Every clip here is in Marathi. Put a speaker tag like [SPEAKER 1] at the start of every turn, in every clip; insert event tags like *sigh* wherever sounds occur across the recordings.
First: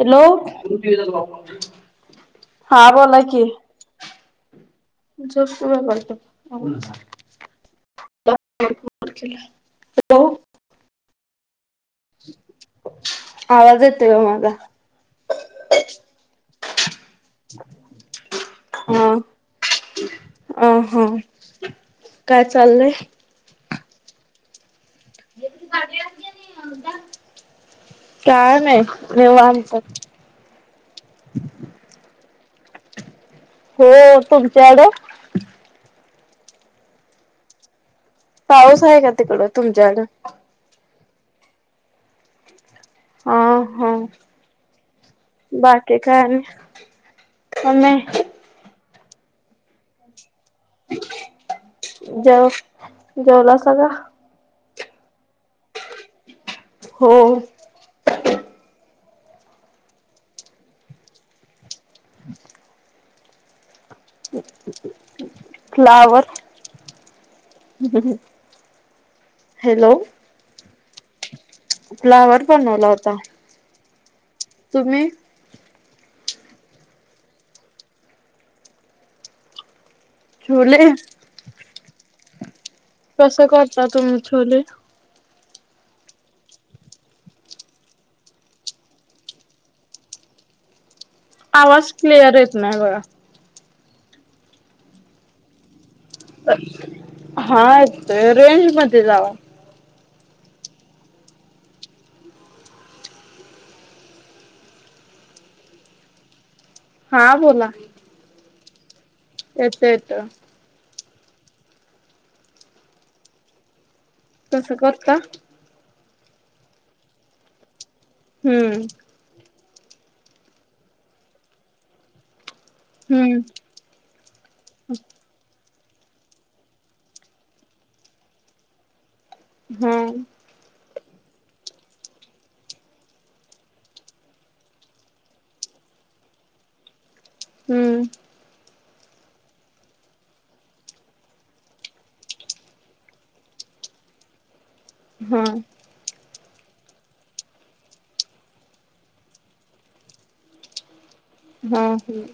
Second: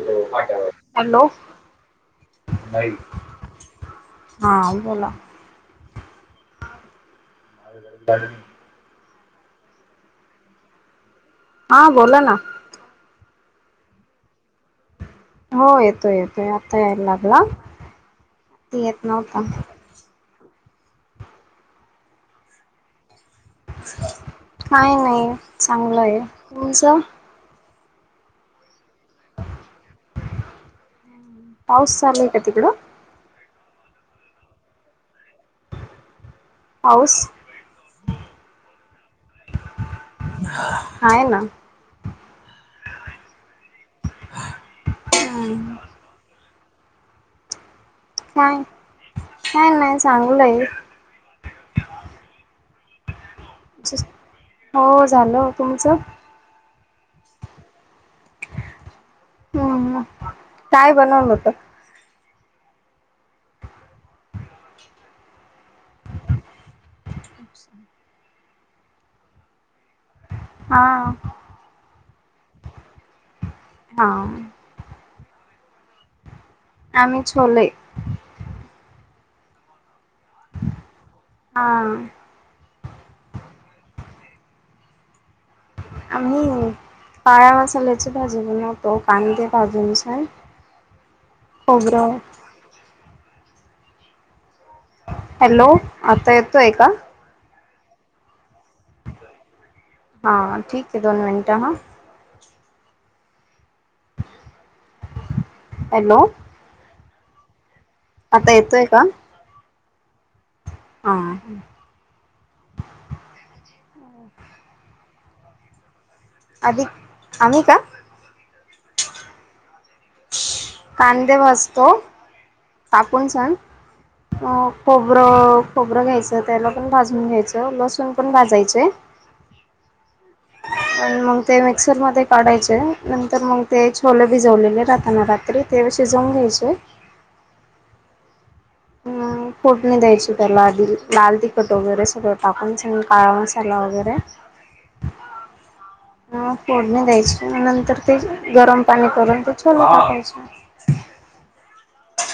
[SPEAKER 1] हॅलो हा बोला की
[SPEAKER 2] हा बोला
[SPEAKER 1] झप खू व्यापत
[SPEAKER 2] र
[SPEAKER 1] हॅलो
[SPEAKER 2] हा बोला ना
[SPEAKER 1] आवाजेत ग मला
[SPEAKER 2] हो येतोय येतोय आता यायला लागला त येत
[SPEAKER 1] हा
[SPEAKER 2] नवता
[SPEAKER 1] अ हा काय चाललंय
[SPEAKER 2] काय नाही चांगलं आहे तुमचं
[SPEAKER 1] काय नाही नेव आम प
[SPEAKER 2] पाऊसचाय का तिकड
[SPEAKER 1] हो तुमच्याकड
[SPEAKER 2] पाऊस
[SPEAKER 1] पाऊस आहे का तिकडं तुमच्याला
[SPEAKER 2] आहेय ना
[SPEAKER 1] हा हा
[SPEAKER 2] हम्म
[SPEAKER 1] बाकी काय मम
[SPEAKER 2] काय काय नाही सांग
[SPEAKER 1] जाऊ जेवला स का
[SPEAKER 2] हो झालं तुमचं
[SPEAKER 1] हो
[SPEAKER 2] हम्म काय बनवलं होत
[SPEAKER 1] हम् फ्लावर ह हॅलो
[SPEAKER 2] हा
[SPEAKER 1] फ्लावर बनवला होता
[SPEAKER 2] हा
[SPEAKER 1] तुम्ही
[SPEAKER 2] आम्ही ले
[SPEAKER 1] ोले *unintelligible*
[SPEAKER 2] हां
[SPEAKER 1] कसं करता तुम्ही छोले
[SPEAKER 2] आम्ही काळ मसाल्याची भाजी बणव तो कांदे भाजूनस आहे
[SPEAKER 1] आवाज क्लिअर येत नाही ग
[SPEAKER 2] हॅलो आता येतोय का
[SPEAKER 1] हा य रेंज मध्ये जावा
[SPEAKER 2] हा ठीक आहे दोन मिनिट हा हॅलो
[SPEAKER 1] हा बोला
[SPEAKER 2] आता येतोय का
[SPEAKER 1] येतो येतोय
[SPEAKER 2] ह ह
[SPEAKER 1] तसं होत का
[SPEAKER 2] आम्ही का
[SPEAKER 1] हम्म
[SPEAKER 2] कांदे भाजतो काकून
[SPEAKER 1] हम्म
[SPEAKER 2] सण अ खोबरं खोबरं घ्यायचं त्याला पण भाजून घ्यायचं लसूण पण भाजायचे
[SPEAKER 1] हम्
[SPEAKER 2] आणि मग ते मिक्सर मध्ये काढायचे नंतर मग ते छोले भिजवलेले राताना रात्री ते शिजवून घ्यायचे
[SPEAKER 1] हम्म
[SPEAKER 2] फोडणी द्यायची त्याला आधी लाल तिखट वगैरे सगळं टाकून सांग काळा मसाला वगैरे
[SPEAKER 1] हम
[SPEAKER 2] फोडणी द्यायची नंतर ते गरम पाणी करून ते छोले टाकायचे
[SPEAKER 1] हम् हम्म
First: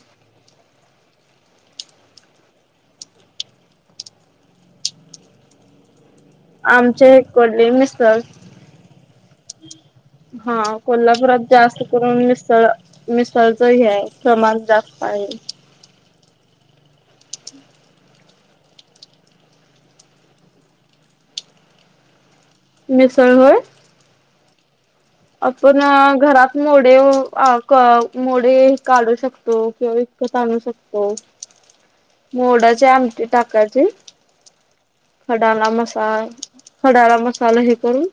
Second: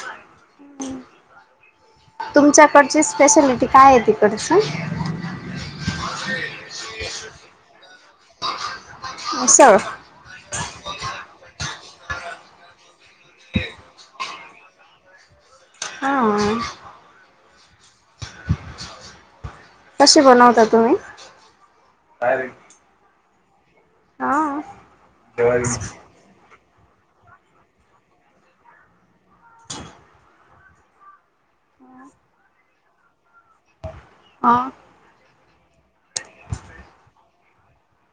[SPEAKER 2] तुमच्याकडची स्पेशलिटी काय आहे तिकडच
[SPEAKER 1] आमचे हे कोल्ले मिसल
[SPEAKER 2] अससं
[SPEAKER 1] हा कोल्हापुरात जास्त करून मिसळ मिसळच हे आहे प्रमाण जास्त आहे
[SPEAKER 2] हा कसे बनवता तुम्ही
[SPEAKER 1] सरह
[SPEAKER 2] हा
[SPEAKER 1] आपण घरात मोडे मोडे काढू शकतो किंवा वत आणू शकतो मोडाचे आमटी टाकाचे
[SPEAKER 2] हा हा
[SPEAKER 1] खडाला मसा खडाला मसाला हे करून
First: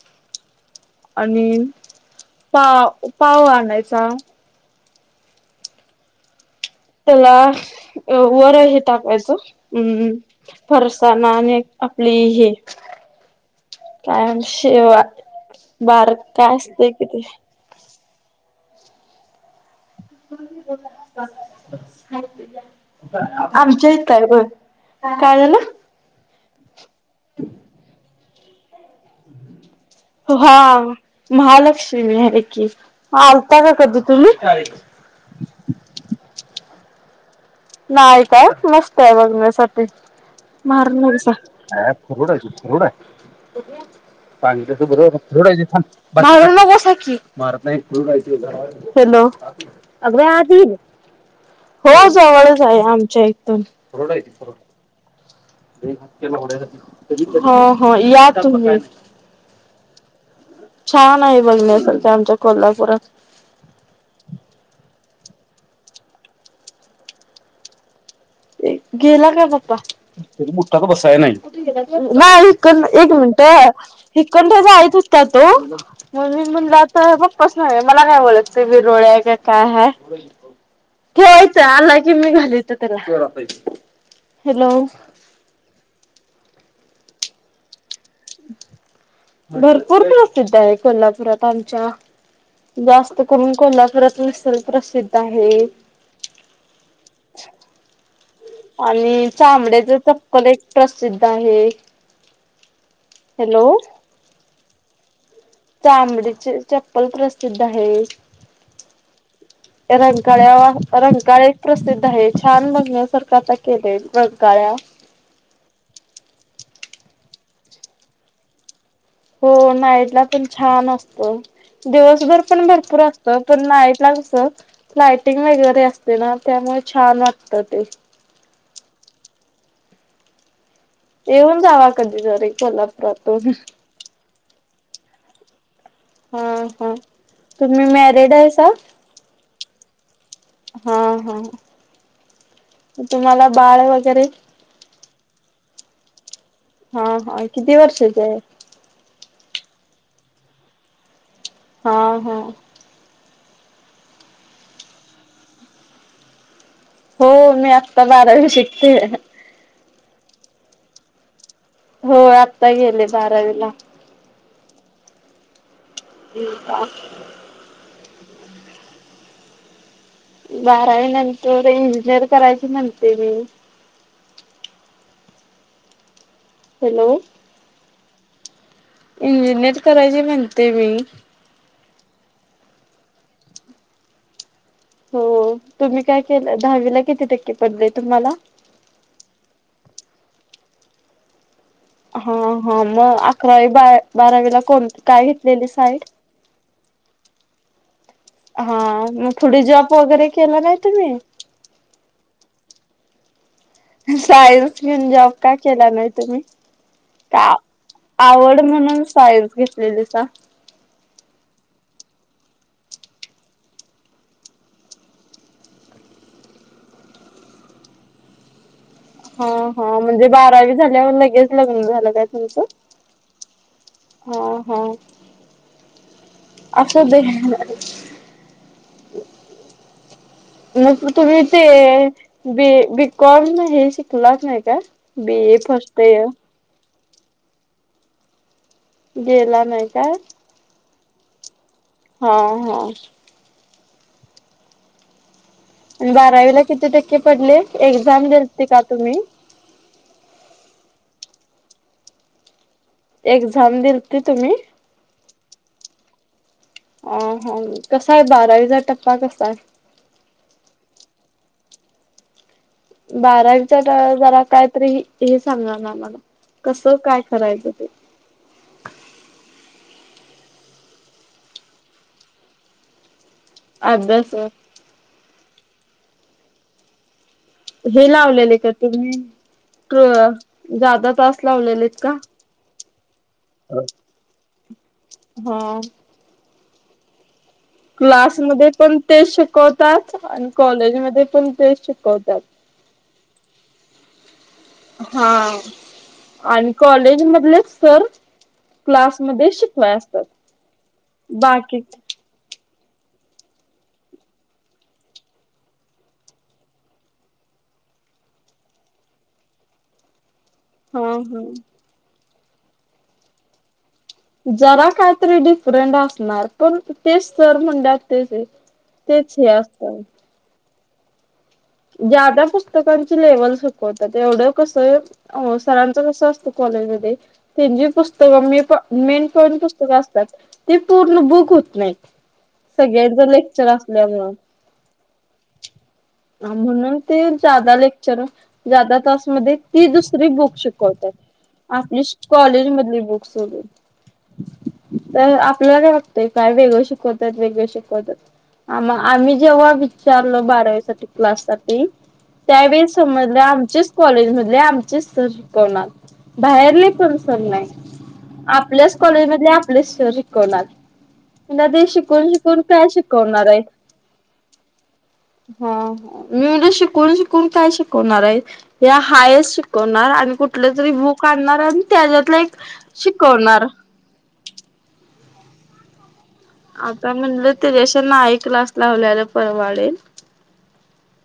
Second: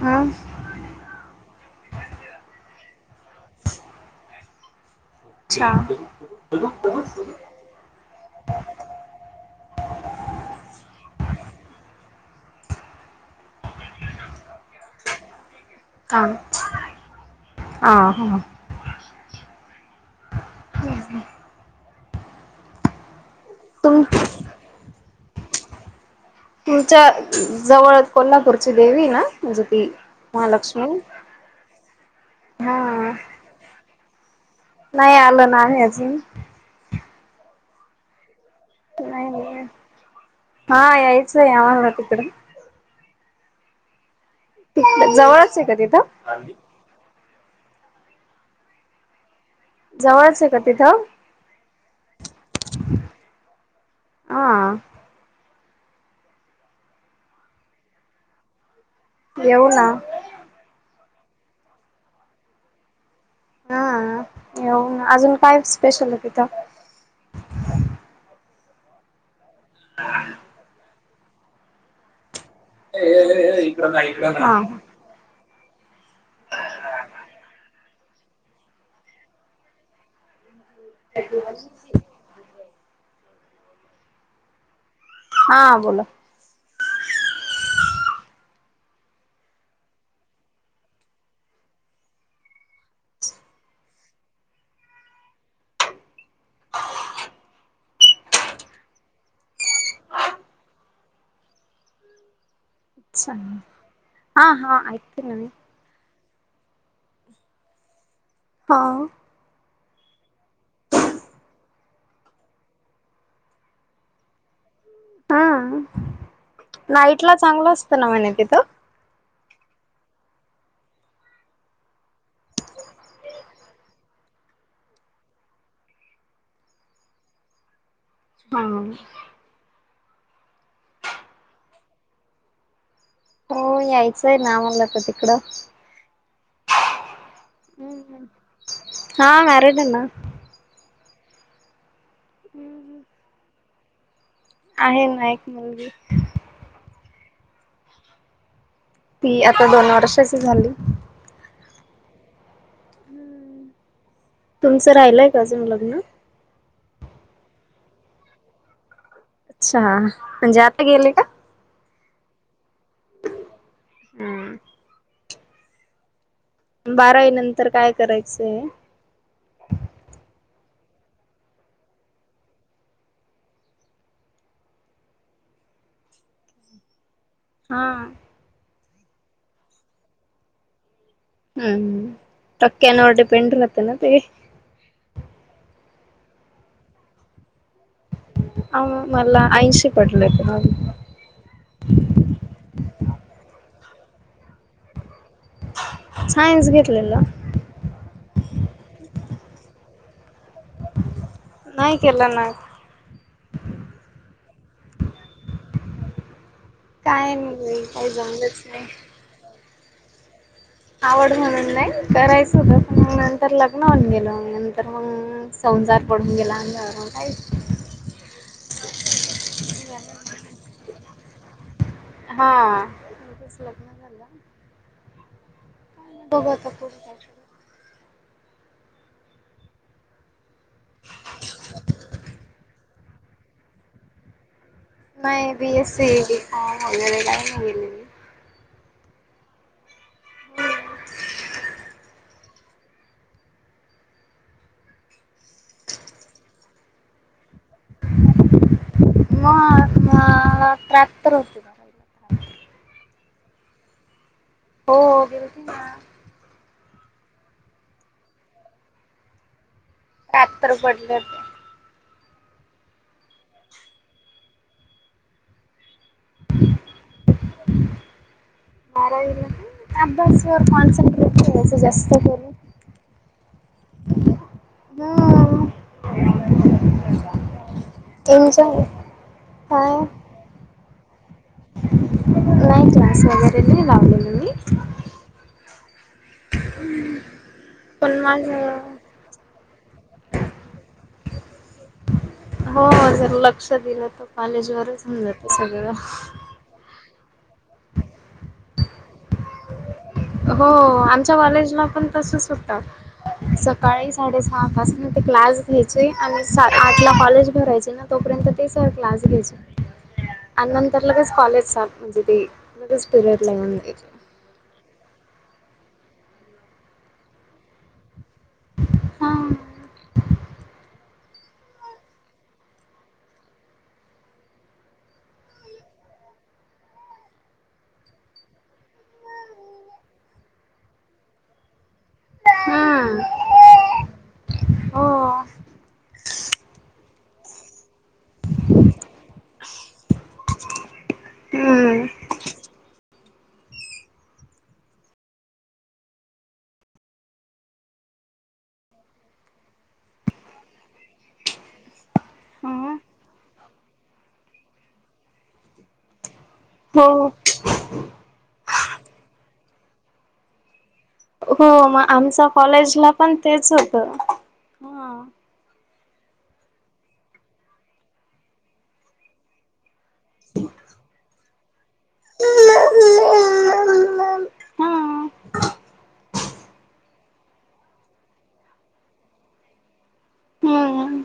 [SPEAKER 2] हा
[SPEAKER 1] आणि पाव पाव आणायचा
[SPEAKER 2] अच्छा
[SPEAKER 1] त्याला वर हे टाकायचं हम् फरसाणा आणि आपली हे कायमसेेवा बारक काय असतय किती
[SPEAKER 2] ह हां
[SPEAKER 1] आमच्या
[SPEAKER 2] तुम
[SPEAKER 1] इ आहे पण काय झालं
[SPEAKER 2] तुमच्या जवळ कोल्हापूरची देवी ना म्हणजे ती
[SPEAKER 1] हा
[SPEAKER 2] महालक्ष्मी
[SPEAKER 1] महालक्ष्मी आहे की
[SPEAKER 2] हा
[SPEAKER 1] आता का कधी तुम्ही
[SPEAKER 2] नाही आलं नाम अज
[SPEAKER 1] ना मस्त आहे
[SPEAKER 2] नाही
[SPEAKER 1] बघण्यासाठी
[SPEAKER 2] हा
[SPEAKER 1] मारडरड
[SPEAKER 2] यायचंय आम्हाला तिकडं तिकड जवळच आहे
[SPEAKER 1] बरोबा
[SPEAKER 2] का तिथं?
[SPEAKER 1] क मार का हॅलो अगव्या
[SPEAKER 2] जवळच आहे का
[SPEAKER 1] आधी
[SPEAKER 2] तिथं?
[SPEAKER 1] हो जवळ आमच्या इथून
[SPEAKER 2] हा
[SPEAKER 1] हो हो या तुम्ही
[SPEAKER 2] येऊ ना
[SPEAKER 1] छान आहे बघण्यासारख आमच्या कोल्हापुरात
[SPEAKER 2] हा येऊ अजून काय स्पेशल आहे तिथं
[SPEAKER 1] गेला का बाप्पा मोठा बसाय नाही नाही एक मिनिट हे
[SPEAKER 2] हा
[SPEAKER 1] कंठ्याचा आहेतच का तो मीणला तर बप्पस नाही मला नाही बोलतते ब रोळ आहे का काय ह ठेवायचं आला की मी घालायचं त्याला हॅलो
[SPEAKER 2] हा बोला
[SPEAKER 1] भरपूर प्रसिद्ध आहे कोल्हापुरात आमच्या जास्त करून कोल्हापुरात मी सल प्रसिद्ध आहे आणि चांमड्याच चप्पल एक प्रसिद्ध आहे
[SPEAKER 2] अच्छा हा हा ऐकते न म
[SPEAKER 1] चमडीचे चप्पल प्रसिद्ध आहे
[SPEAKER 2] हा
[SPEAKER 1] रंगगळ्या रंगळे प्रसिद्ध आहे छान बघण्या सरकारचा केले रंगगळ्या
[SPEAKER 2] हम् नाईट ला चांगलं असतं ना म्हणे तिथं
[SPEAKER 1] हो नाईटला पण छान असत दिवसभर पण भरपूर असत पण नाईट लागस लायटिंग वगैरे असते ना त्यामुळे छान लागत ते
[SPEAKER 2] ह
[SPEAKER 1] येऊन जावा कधी जर कोल्हापुरातून
[SPEAKER 2] नामलात तिकडं
[SPEAKER 1] हा हा तुम्ही मॅरिड आहे सा
[SPEAKER 2] हा मॅरिड ना
[SPEAKER 1] हा हा
[SPEAKER 2] हम्म हम्
[SPEAKER 1] तुम्हाला बाळ वगैरे
[SPEAKER 2] आहे ना एकक म्हणजे
[SPEAKER 1] हा हा किती वर्षाचे आहे
[SPEAKER 2] ती आता दोन वर्षाची झाली
[SPEAKER 1] हा हा
[SPEAKER 2] तुमचं राहिलय का अजून लग्न
[SPEAKER 1] हो मी आत्ता बारावी शिकतेय.
[SPEAKER 2] अच्छा म्हणजे आता गेले का?
[SPEAKER 1] होय आत्ता गेले बारावीला.
[SPEAKER 2] हम्म बारावी नंतर काय करायचंय
[SPEAKER 1] बारावी नंतर इंजिनिअर करायचे म्हणते मी. हॅलो
[SPEAKER 2] हा
[SPEAKER 1] इंजिनिअर करायचे म्हणते मी.
[SPEAKER 2] हम्म टक्क्यांवर डीपेंड राहत ना ते
[SPEAKER 1] हो तुम्ही काय केलं? दहावीला किती टक्के पडलेत?
[SPEAKER 2] आ मला ऐंशी पडललेत दहावीत.
[SPEAKER 1] हा हा मग अकरावी बा बारावीला कोण काय घेतलेली साईड?
[SPEAKER 2] सायन्स घेतलेलं
[SPEAKER 1] हा मग पुढे जॉप वगैरे केलं नाय तुम्ही
[SPEAKER 2] नाही केला ना.
[SPEAKER 1] सायन्स घेऊन जॉब का केला नाय तुम्ही?
[SPEAKER 2] काय
[SPEAKER 1] का
[SPEAKER 2] नाही काही
[SPEAKER 1] आवड
[SPEAKER 2] जमलंच नाही
[SPEAKER 1] म्हणून सायन्स घेतलेलीसा.
[SPEAKER 2] आवड म्हणून नाय करायचं होत, पण नंतर लग्न होन गेल नंतर मग सं सारात पडून गेला आराम काय?
[SPEAKER 1] *unintelligible* हा हा म्हणजे बारावी झाल्यावर लगेच लग्न झालं काय
[SPEAKER 2] हा
[SPEAKER 1] तुमचं?
[SPEAKER 2] लग्न झालं.
[SPEAKER 1] हा
[SPEAKER 2] नाही बघू आता पुढे
[SPEAKER 1] असु दे.
[SPEAKER 2] काय
[SPEAKER 1] मग तुम्ही ते बी बी कॉम हे शिकलाच नाही काय बी
[SPEAKER 2] नाही
[SPEAKER 1] ए फस्ट
[SPEAKER 2] बीएससी
[SPEAKER 1] इअर.
[SPEAKER 2] *unintelligible* गेलेली.
[SPEAKER 1] गेला नाय का?
[SPEAKER 2] *inaudible*
[SPEAKER 1] हा हा आणि बारावीला किती टक्के पडले. एक्झाम दिलती का तुम्ही?
[SPEAKER 2] त्र्यांहात्तर होते बारावीला मला
[SPEAKER 1] एक्झाम दिलती तुम्ही.
[SPEAKER 2] हो दिलती ना.
[SPEAKER 1] अ हं कसाय बारावीचा टप्पा कसाय.
[SPEAKER 2] त्र्यांहत्तर पडले होते.
[SPEAKER 1] बारावीच्या जरा काय तरी हे सांगा ना म- कसं काय करायचं ते
[SPEAKER 2] बारावीला अभ्यासवर कॉन्सन्ट्रेट जास्त करू.
[SPEAKER 1] अभ्यासवर
[SPEAKER 2] *unintelligible*
[SPEAKER 1] हे लावलेले का
[SPEAKER 2] एन्जॉय
[SPEAKER 1] तुम्ही
[SPEAKER 2] काय
[SPEAKER 1] त जादा लावलेले त का?
[SPEAKER 2] नाही क्लास वगैरे नाही लावलेलं मी
[SPEAKER 1] ह
[SPEAKER 2] *inaudible* पण
[SPEAKER 1] क्लासमध्ये
[SPEAKER 2] माझं
[SPEAKER 1] पण तेच शिकवतात आणि कॉलेजमध्ये पण तेच शिकव
[SPEAKER 2] हो जरा लक्ष दिलं तर कॉलेज वरच होऊन जात
[SPEAKER 1] हा
[SPEAKER 2] सगळं.
[SPEAKER 1] आणि कॉलेज मधलेचं सर क्लास मध्ये शिकवाय अस
[SPEAKER 2] हो आमच्या कॉलेजला पण तसच होत. सकाळी साडेसहा पासन ते क्लास घ्यायचे आणि सा आठ ला कॉलेज भरायचे ना तोपर्यंत क्लास घेयच *inaudible*
[SPEAKER 1] *inaudible*
[SPEAKER 2] आणि नंतर लगेच
[SPEAKER 1] हा
[SPEAKER 2] कॉलेज चाल म्हणजे ते लगेच पिरियड ला येऊनची.
[SPEAKER 1] जरा कायतरी डिफरंट असणार पण तेच सर म्हणात. तेच तेच हे
[SPEAKER 2] हा
[SPEAKER 1] असत. ज्यादा पुस्तकांची लेवल सुकवतात एवढं कस अवसरांच कस असत. पुस्तके मेनपाॅन्ट पुस्तकं असतात ते पूर्ण बक. नाही सगळ्यांच लेक्चर असल्यामुळ.
[SPEAKER 2] हो
[SPEAKER 1] म्हणून ते जादा लेक्चर जादा तासमध्ये ती दुसरी बुक शिकवतात. आपली
[SPEAKER 2] हम्म.
[SPEAKER 1] कॉलेज मधली बुक्स वगे. तर आपल्याला काय वागतय काय वेगळं शिकवतात वेगळं शिकवतात. आ मग आम्ही जेव्हा विचारलो बारावी साठी क्लास साठी. त्यावेळे
[SPEAKER 2] हा.
[SPEAKER 1] समजलं आमचेच कॉलेज मधले आमचेच सर. बाहेरले पण
[SPEAKER 2] हो
[SPEAKER 1] सर नाही आपल्याच कॉलेज मध्ये आपलेच सर शिकवणार. मग ते
[SPEAKER 2] हो
[SPEAKER 1] शिकून
[SPEAKER 2] आमचा
[SPEAKER 1] शिकून काय
[SPEAKER 2] कॉलेजला पण
[SPEAKER 1] शिकवणार आहे.
[SPEAKER 2] तेच होतं. हा.
[SPEAKER 1] हा. मी म्हणजे शिकून शिकून काय शिकवणार आहे या हायस शिकवणार आणि कुठले तरी. काढणार आणि त्याच्यात एक शिकवणार.
[SPEAKER 2] हा
[SPEAKER 1] आता म्हणलं ते जशा नाई कलास लावल्याला परवडेल.
[SPEAKER 2] हम्म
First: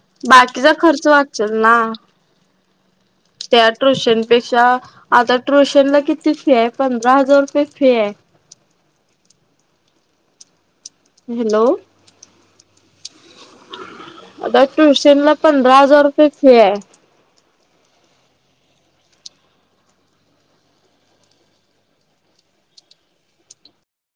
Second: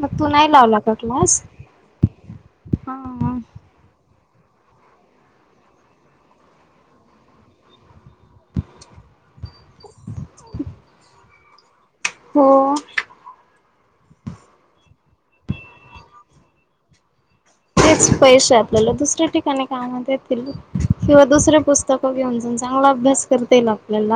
[SPEAKER 2] मग तू नाही
[SPEAKER 1] बाकीचा
[SPEAKER 2] लावला का
[SPEAKER 1] खर्च
[SPEAKER 2] क्लास?
[SPEAKER 1] वाचेल ना
[SPEAKER 2] हा.
[SPEAKER 1] त्या टूशन. पेक्षा आता ट्युशन ला किती फी आहे पंधरा हजार रुपये फी आहे. *inaudible* हॅलो.
[SPEAKER 2] हो.
[SPEAKER 1] आता ट्युशन ला पंधरा हजार रुपये फी आहे.
[SPEAKER 2] तेच पैसे आपल्याला दुसऱ्या ठिकाणी कामात येतील किंवा दुसरे पुस्तक घेऊन जाऊ सांग. मग अभ्यास करता येईल आपल्याला.